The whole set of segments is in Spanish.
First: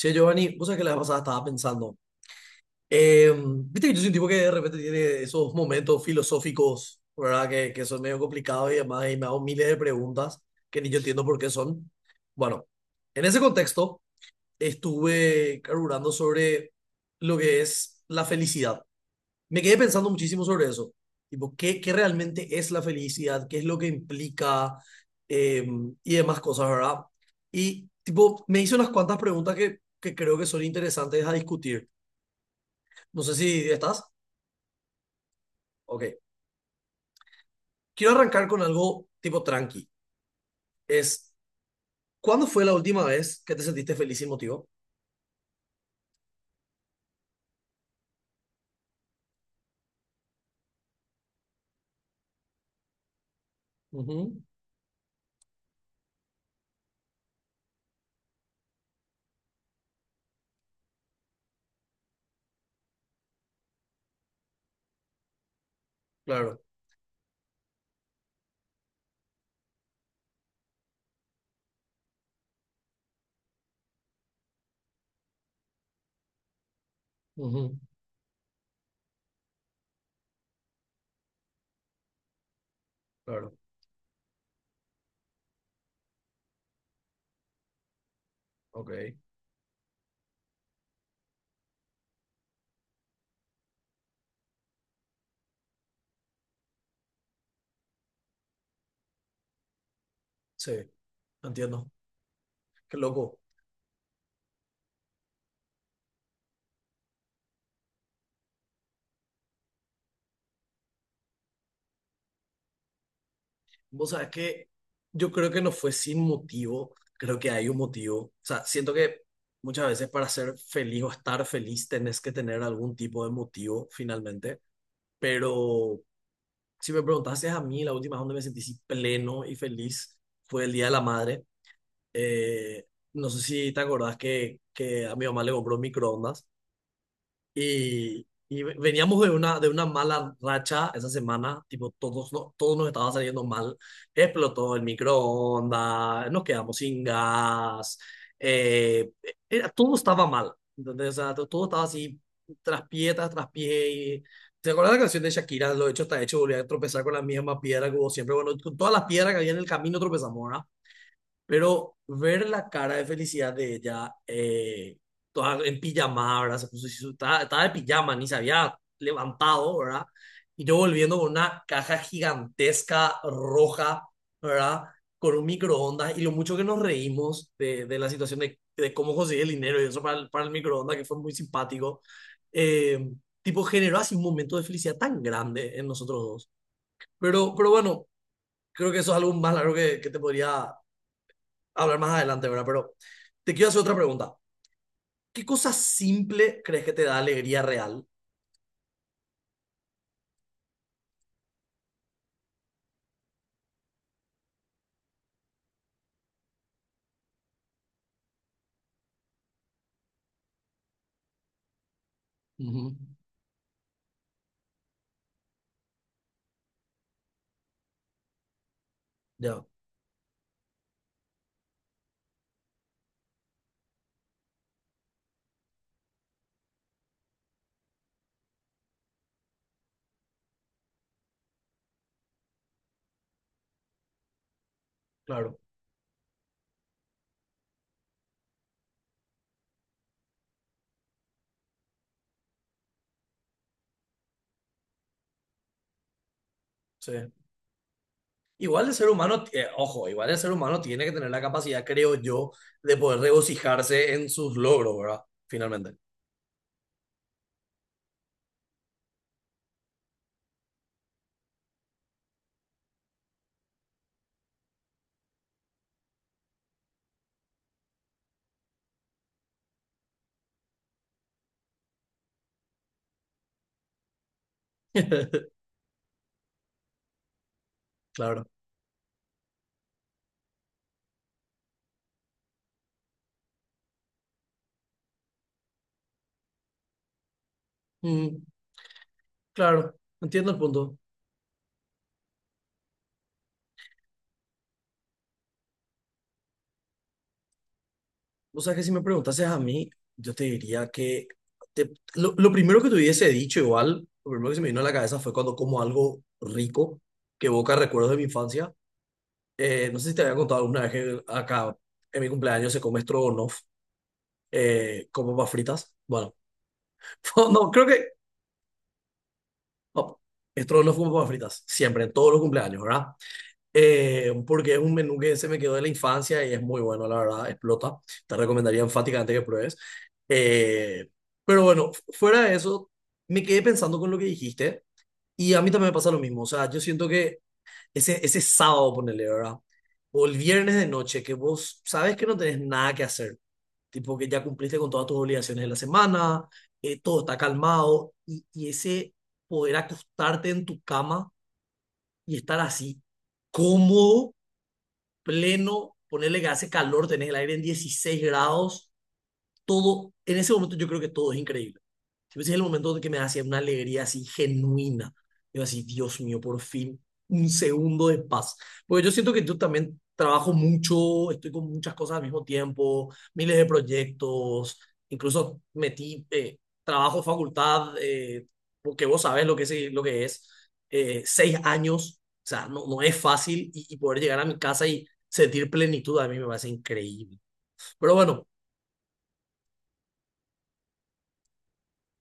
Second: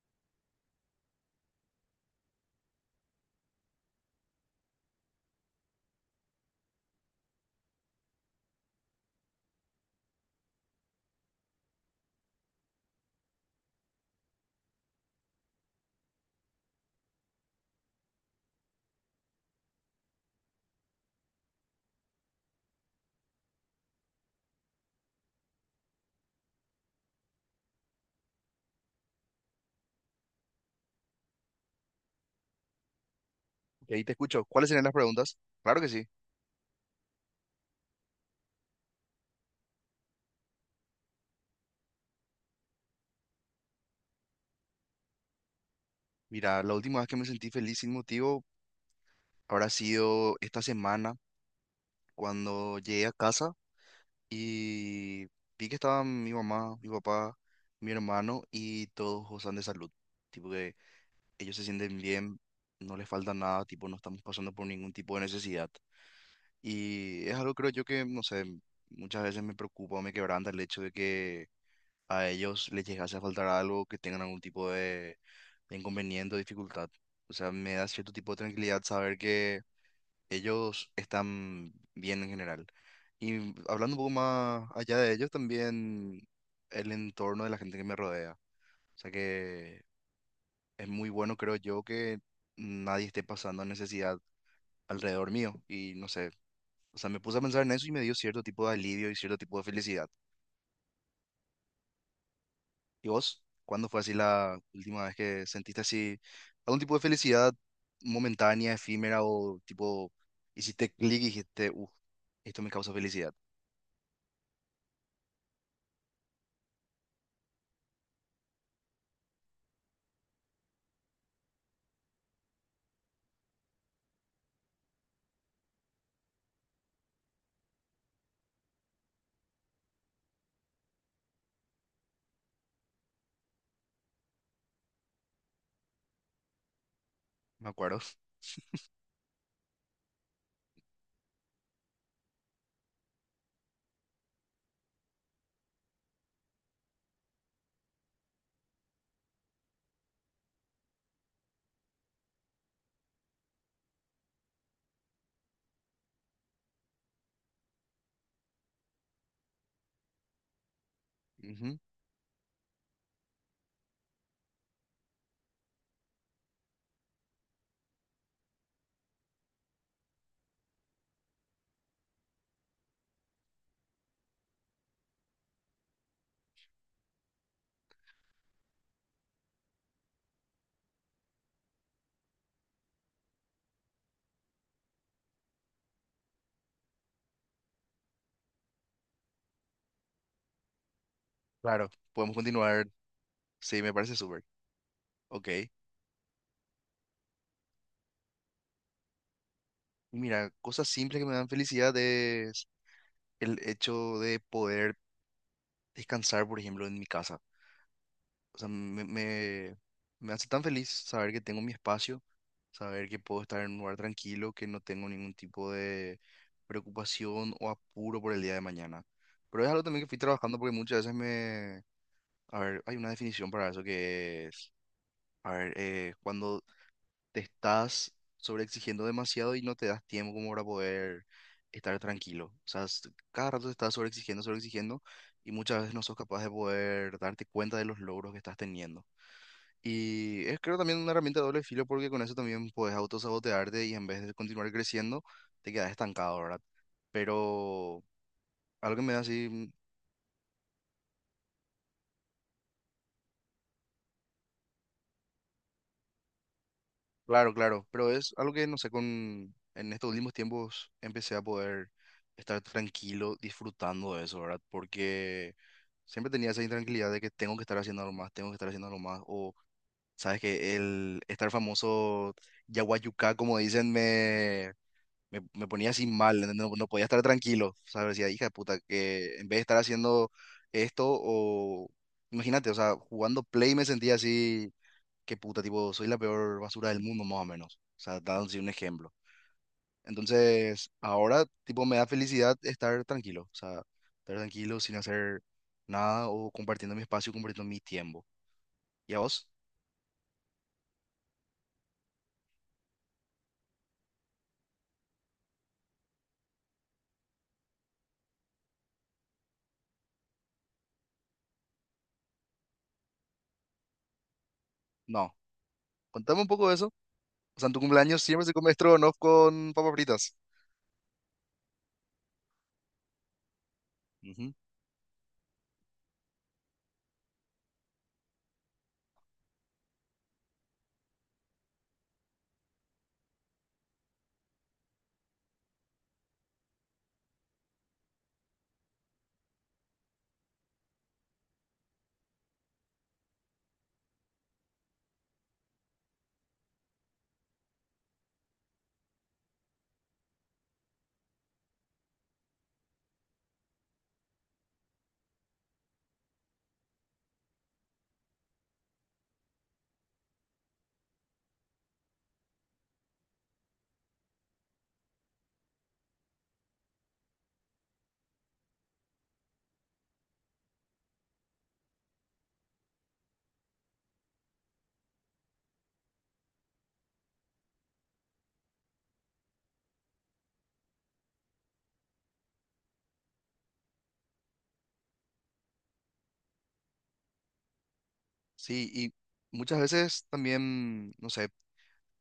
Che, Giovanni, vos sabés que la vez pasada estaba pensando. eh, Viste que yo soy un tipo que de repente tiene esos momentos filosóficos, ¿verdad? Que son medio complicados y además y me hago miles de preguntas que ni yo entiendo por qué son. Bueno, en ese contexto estuve carburando sobre lo que es la felicidad, me quedé pensando muchísimo sobre eso. Tipo, ¿qué realmente es la felicidad? ¿Qué es lo que implica? Eh, y demás cosas, ¿verdad? Y tipo, me hice unas cuantas preguntas que creo que son interesantes a discutir. No sé si Y estás. ahí te escucho. ¿Cuáles serían las preguntas? Claro que Ok. sí. Quiero arrancar con algo tipo tranqui. Es, ¿cuándo fue la última vez que te sentiste feliz y motivo? Mira, la última vez que me sentí feliz sin motivo habrá sido esta semana cuando llegué a casa Ujú. y vi que estaban mi mamá, mi papá, mi hermano y todos gozan de salud. Tipo que ellos se sienten bien, no les falta nada, tipo no estamos pasando por ningún tipo de necesidad. Claro. Y es algo creo yo que, no sé, muchas veces me preocupa o me quebranta el hecho de que a ellos les llegase a faltar algo, que tengan algún tipo de inconveniente o dificultad. O sea, me Ujú. da cierto tipo de tranquilidad saber que ellos están bien en general. Y Claro. hablando un poco más allá de ellos, también el entorno de la gente que me rodea. O sea Ok. que es muy bueno, creo yo, que nadie esté pasando necesidad alrededor mío. Y no sé, o sea, me puse a pensar en eso y me dio cierto tipo de alivio y cierto tipo de felicidad. Sí. Entiendo. Qué ¿Y loco. vos? ¿Cuándo fue así la última vez que sentiste así algún tipo de felicidad momentánea, efímera o tipo hiciste clic y dijiste, uff, esto me causa felicidad? Vos sabés que yo creo que no fue sin motivo, creo que hay un motivo. O sea, siento que muchas veces para ser feliz o estar feliz tenés que tener algún tipo de motivo finalmente, pero si me preguntases a mí, la última vez donde me sentí así pleno y feliz fue el Día de la Madre. Eh, no sé si te acordás que a mi mamá le compró un microondas ¿Me acuerdo? y veníamos de una mala racha esa semana, tipo, todos, no, todos nos estaba saliendo mal. Explotó el microondas, nos quedamos sin gas, eh, todo estaba mal, ¿entendés? O sea, todo estaba así, tras pie, tras pie. y- ¿Te acuerdas la canción de Shakira? Lo hecho está hecho, volví a tropezar con la misma piedra que hubo siempre. Bueno, con todas las piedras que había en el camino tropezamos, ¿verdad? Ujú. Pero ver la cara de felicidad de ella, toda en pijama, ¿verdad? Se puso, estaba, estaba de pijama, ni se había levantado, ¿verdad? Y yo volviendo con una caja gigantesca roja, ¿verdad? Con un microondas y lo mucho que nos reímos de la situación de cómo conseguí el dinero y eso para el microondas, que fue muy simpático. Eh, Tipo, generó así un momento de felicidad tan grande en nosotros dos. Pero bueno, creo que eso es algo más largo que te podría Claro, hablar más podemos adelante, ¿verdad? continuar. Pero te quiero hacer Sí, me otra parece pregunta. súper. ¿Qué Ok. Y cosa simple crees que te da alegría real? mira, cosas simples que me dan felicidad es el hecho de poder descansar, por ejemplo, en mi casa. O sea, me hace tan feliz saber que tengo mi espacio, Ujú. saber que puedo estar en un lugar tranquilo, que no tengo ningún tipo de preocupación o apuro por el día de mañana. Ya, Pero es algo también que fui trabajando porque muchas veces me... A ver, hay una definición para eso que es... A ver, cuando te estás sobreexigiendo demasiado y no te das tiempo como para poder estar tranquilo. O sea, cada rato te estás sobreexigiendo, sobreexigiendo y claro, muchas veces no sos capaz de poder darte cuenta de los logros que estás teniendo. Y es creo también una herramienta de doble filo porque con eso también puedes autosabotearte y en vez de continuar creciendo, te quedas estancado, ¿verdad? sí. Pero Igual el algo que ser me da humano, así, mm, ojo, igual el ser humano tiene que tener la capacidad, creo yo, de poder regocijarse en sus logros, ¿verdad? Finalmente. claro, claro, pero es algo que, no sé, con, en estos últimos tiempos empecé a poder estar tranquilo disfrutando de eso, ¿verdad? Porque siempre tenía esa intranquilidad de que tengo que estar haciendo algo más, tengo que estar haciendo algo más, o sabes que el estar famoso Yaguayucá, como dicen, me ponía así mal, ¿entendés? No, no podía estar tranquilo. O sea, decía, Claro. hija de puta, que en vez de estar haciendo esto o... Imagínate, o sea, jugando Play me sentía así, que puta, tipo, soy la peor basura del mundo, más o menos. O sea, Mm, dando así un ejemplo. claro, entiendo el Entonces, punto. ahora, tipo, me da felicidad estar tranquilo. O sea, estar tranquilo sin hacer nada o compartiendo mi espacio, compartiendo mi tiempo. O sea que si me ¿Y a vos? preguntases a mí, yo te diría que lo primero que te hubiese dicho igual, lo primero que se me vino a la cabeza fue cuando como algo rico que evoca recuerdos de mi infancia. No sé si te había contado alguna vez que acá en mi cumpleaños se come stroganoff con No. papas fritas. Bueno, Contame un poco de eso. O sea, no, en tu creo que cumpleaños siempre se come estrogonoff con papas no, fritas. stroganoff con papas fritas, siempre, en todos los cumpleaños, ¿verdad? Ujú. Porque es un menú que se me quedó de la infancia y es muy bueno, la verdad, explota. Te recomendaría enfáticamente que pruebes. Eh, pero bueno, fuera de eso, me quedé pensando con lo que dijiste y a mí también me pasa lo mismo. O sea, yo siento que ese sábado, ponele, ¿verdad? O el viernes de noche, que vos sabes que no tenés nada que hacer, tipo que ya cumpliste con todas tus obligaciones de la semana, todo está calmado, y ese poder acostarte en tu cama y estar así, cómodo, pleno, ponerle que hace calor, tenés el aire en 16 grados, todo, en ese momento yo creo que todo es increíble. Ese es el momento en que me hacía una alegría así genuina. Yo así, Dios mío, por fin, un segundo de paz. Porque yo siento que yo también trabajo mucho, estoy con muchas cosas al mismo tiempo, miles de proyectos, incluso metí trabajo, facultad, porque vos sabés lo que es 6 años, o sea, no, no es fácil y poder llegar a mi casa y sentir plenitud a mí me parece increíble. Pero bueno, Sí, y muchas veces también, no sé,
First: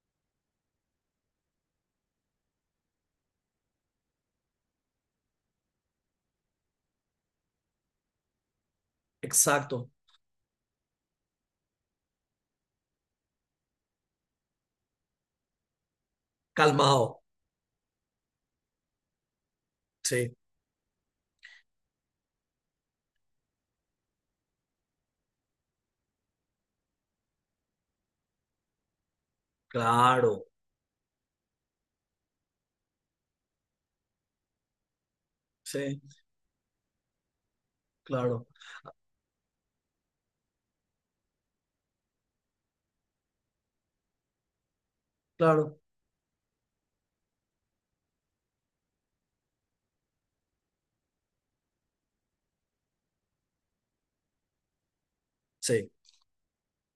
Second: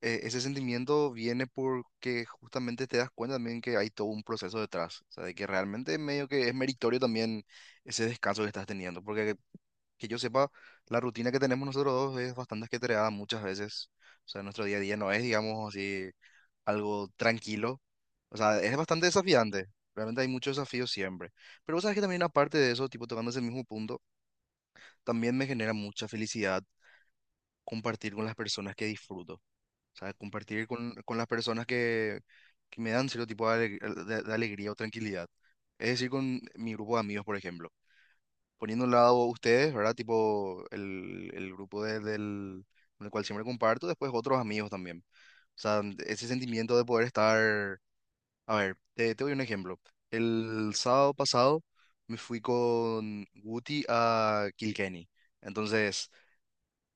ese sentimiento viene porque justamente te das cuenta también que hay todo un proceso detrás, o sea, de que realmente medio que es meritorio también ese descanso que estás teniendo, porque exacto, que yo sepa, la rutina que tenemos nosotros dos es bastante ajetreada muchas veces, o sea, nuestro día a día no es, digamos así, algo calmado, tranquilo, o sea, es bastante desafiante, realmente hay sí, muchos desafíos siempre, pero vos sabes que también aparte de eso, tipo tocando ese mismo punto, también me genera mucha felicidad compartir con las personas que disfruto. O sea, claro. compartir con las personas que me dan cierto tipo de, de alegría o tranquilidad. Es Sí. decir, con mi grupo de amigos, por ejemplo. Claro, Poniendo a un lado ustedes, ¿verdad? Tipo el del, con el cual siempre comparto, después otros amigos también. O claro, sea, ese sentimiento de poder estar... A ver, te doy un ejemplo. El sábado pasado me fui con Guti a Kilkenny. sí, Entonces...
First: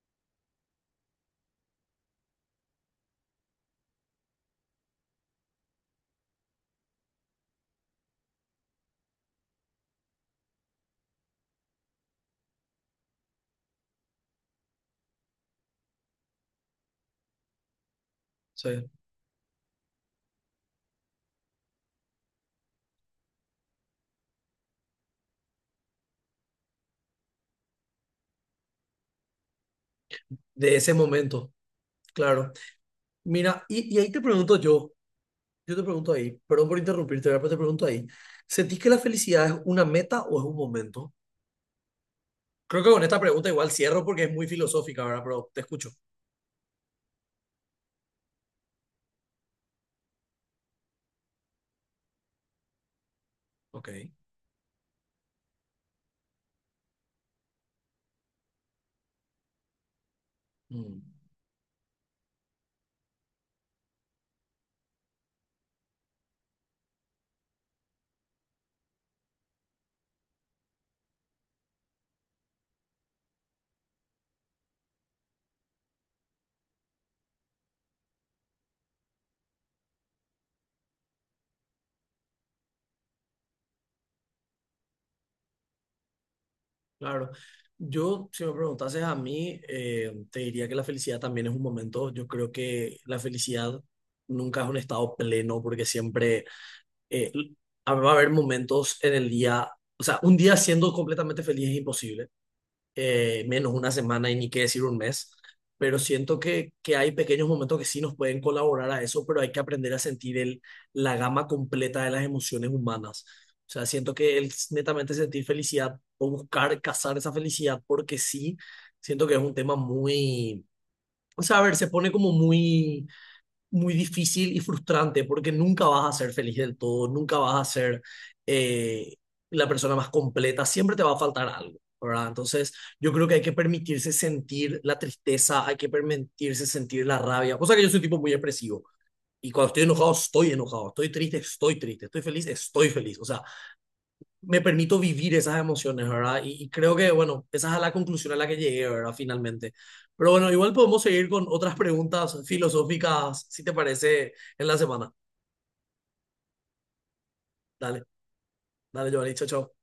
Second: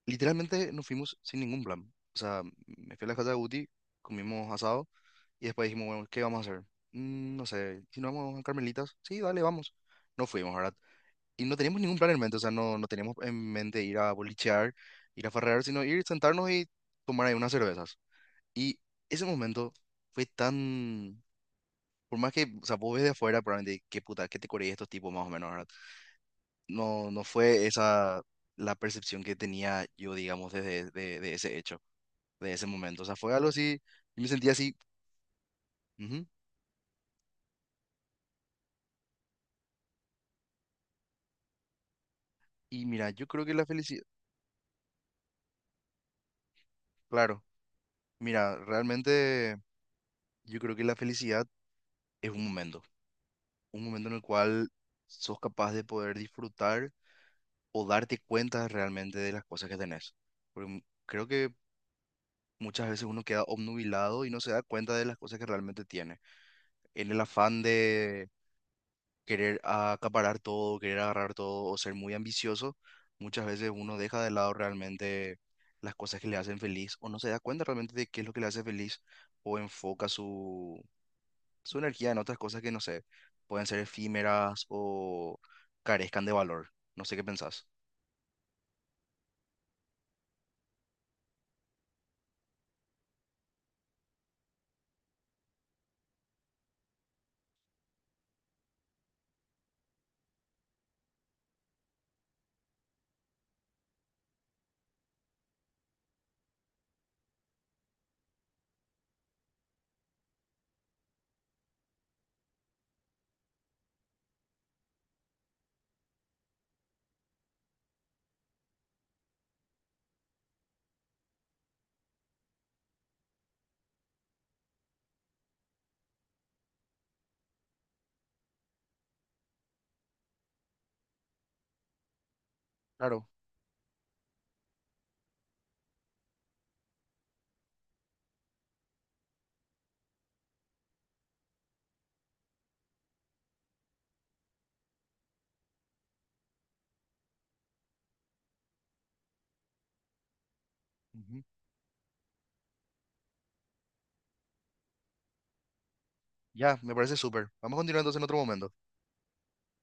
Literalmente nos fuimos sin ningún plan. O sea, me fui a la casa de Guti, comimos asado y después dijimos, bueno, ¿qué vamos a hacer? "Mm, no sé, si nos vamos a Carmelitas, sí, dale, vamos. No fuimos, ¿verdad? Y no teníamos ningún plan en mente, o sea, no, no teníamos en mente ir a bolichear, ir a farrear, sino ir, sentarnos y tomar ahí unas cervezas. Y sí, ese momento fue tan... Por más que, o sea, vos ves de afuera, probablemente, qué puta, qué te coreí estos tipos más o menos, ¿verdad? No, no fue esa la percepción que tenía yo, digamos, de ese de momento, ese hecho claro. de ese momento. O sea, fue algo Mira, así, y ahí te y me sentí pregunto así. yo, yo te pregunto Ujú. ahí, perdón por interrumpirte, ¿verdad? Pero te pregunto ahí, ¿sentís que la felicidad es una meta o es un momento? Creo Y que con mira, esta yo creo pregunta que la igual felicidad, cierro porque es muy filosófica, ¿verdad? Pero te escucho. claro, mira, realmente yo creo que la felicidad es un Ok, momento en el cual sos capaz de poder disfrutar o darte cuenta realmente de las cosas que tenés. Porque mm, creo que muchas veces uno queda obnubilado y no se da cuenta de las cosas que realmente tiene. En el afán de querer acaparar todo, querer agarrar todo o ser muy ambicioso, muchas veces uno deja de lado realmente las cosas que le hacen feliz o no se da cuenta realmente de qué es lo que le hace feliz o enfoca su, su energía en otras cosas que no sé, pueden ser efímeras o carezcan de valor. No sé qué claro. pensás. Yo, si me preguntases a mí, te diría que la felicidad también es un momento. Yo creo que la felicidad nunca es un estado pleno porque siempre eh, va a haber momentos en el día, o sea, un día siendo completamente feliz es imposible, menos una semana y ni qué decir un mes, pero siento que hay pequeños momentos que sí nos pueden colaborar a eso, pero hay que aprender a sentir el, la gama completa de las emociones humanas. O sea, siento que el netamente sentir felicidad o buscar cazar esa felicidad porque sí, siento que es un tema muy, o sea, a ver, se pone como muy muy difícil y frustrante porque nunca vas a ser feliz del todo, nunca vas a ser eh, la persona más completa, siempre te va a faltar algo, ¿verdad? Entonces, yo creo Claro. que hay que permitirse sentir la tristeza, hay que permitirse sentir la rabia, cosa que yo soy un tipo muy expresivo. Y cuando estoy enojado, estoy enojado, estoy triste, estoy triste, estoy feliz, estoy feliz. O sea, me permito vivir esas emociones, ¿verdad? Y creo que, bueno, esa es la conclusión a la que llegué, ¿verdad? Finalmente. Pero bueno, igual podemos seguir Ujú. con otras preguntas filosóficas, si te parece, en la semana. Ya, me parece súper. Vamos a continuar Dale, entonces en otro momento. dale, Giovanni, chao, chao.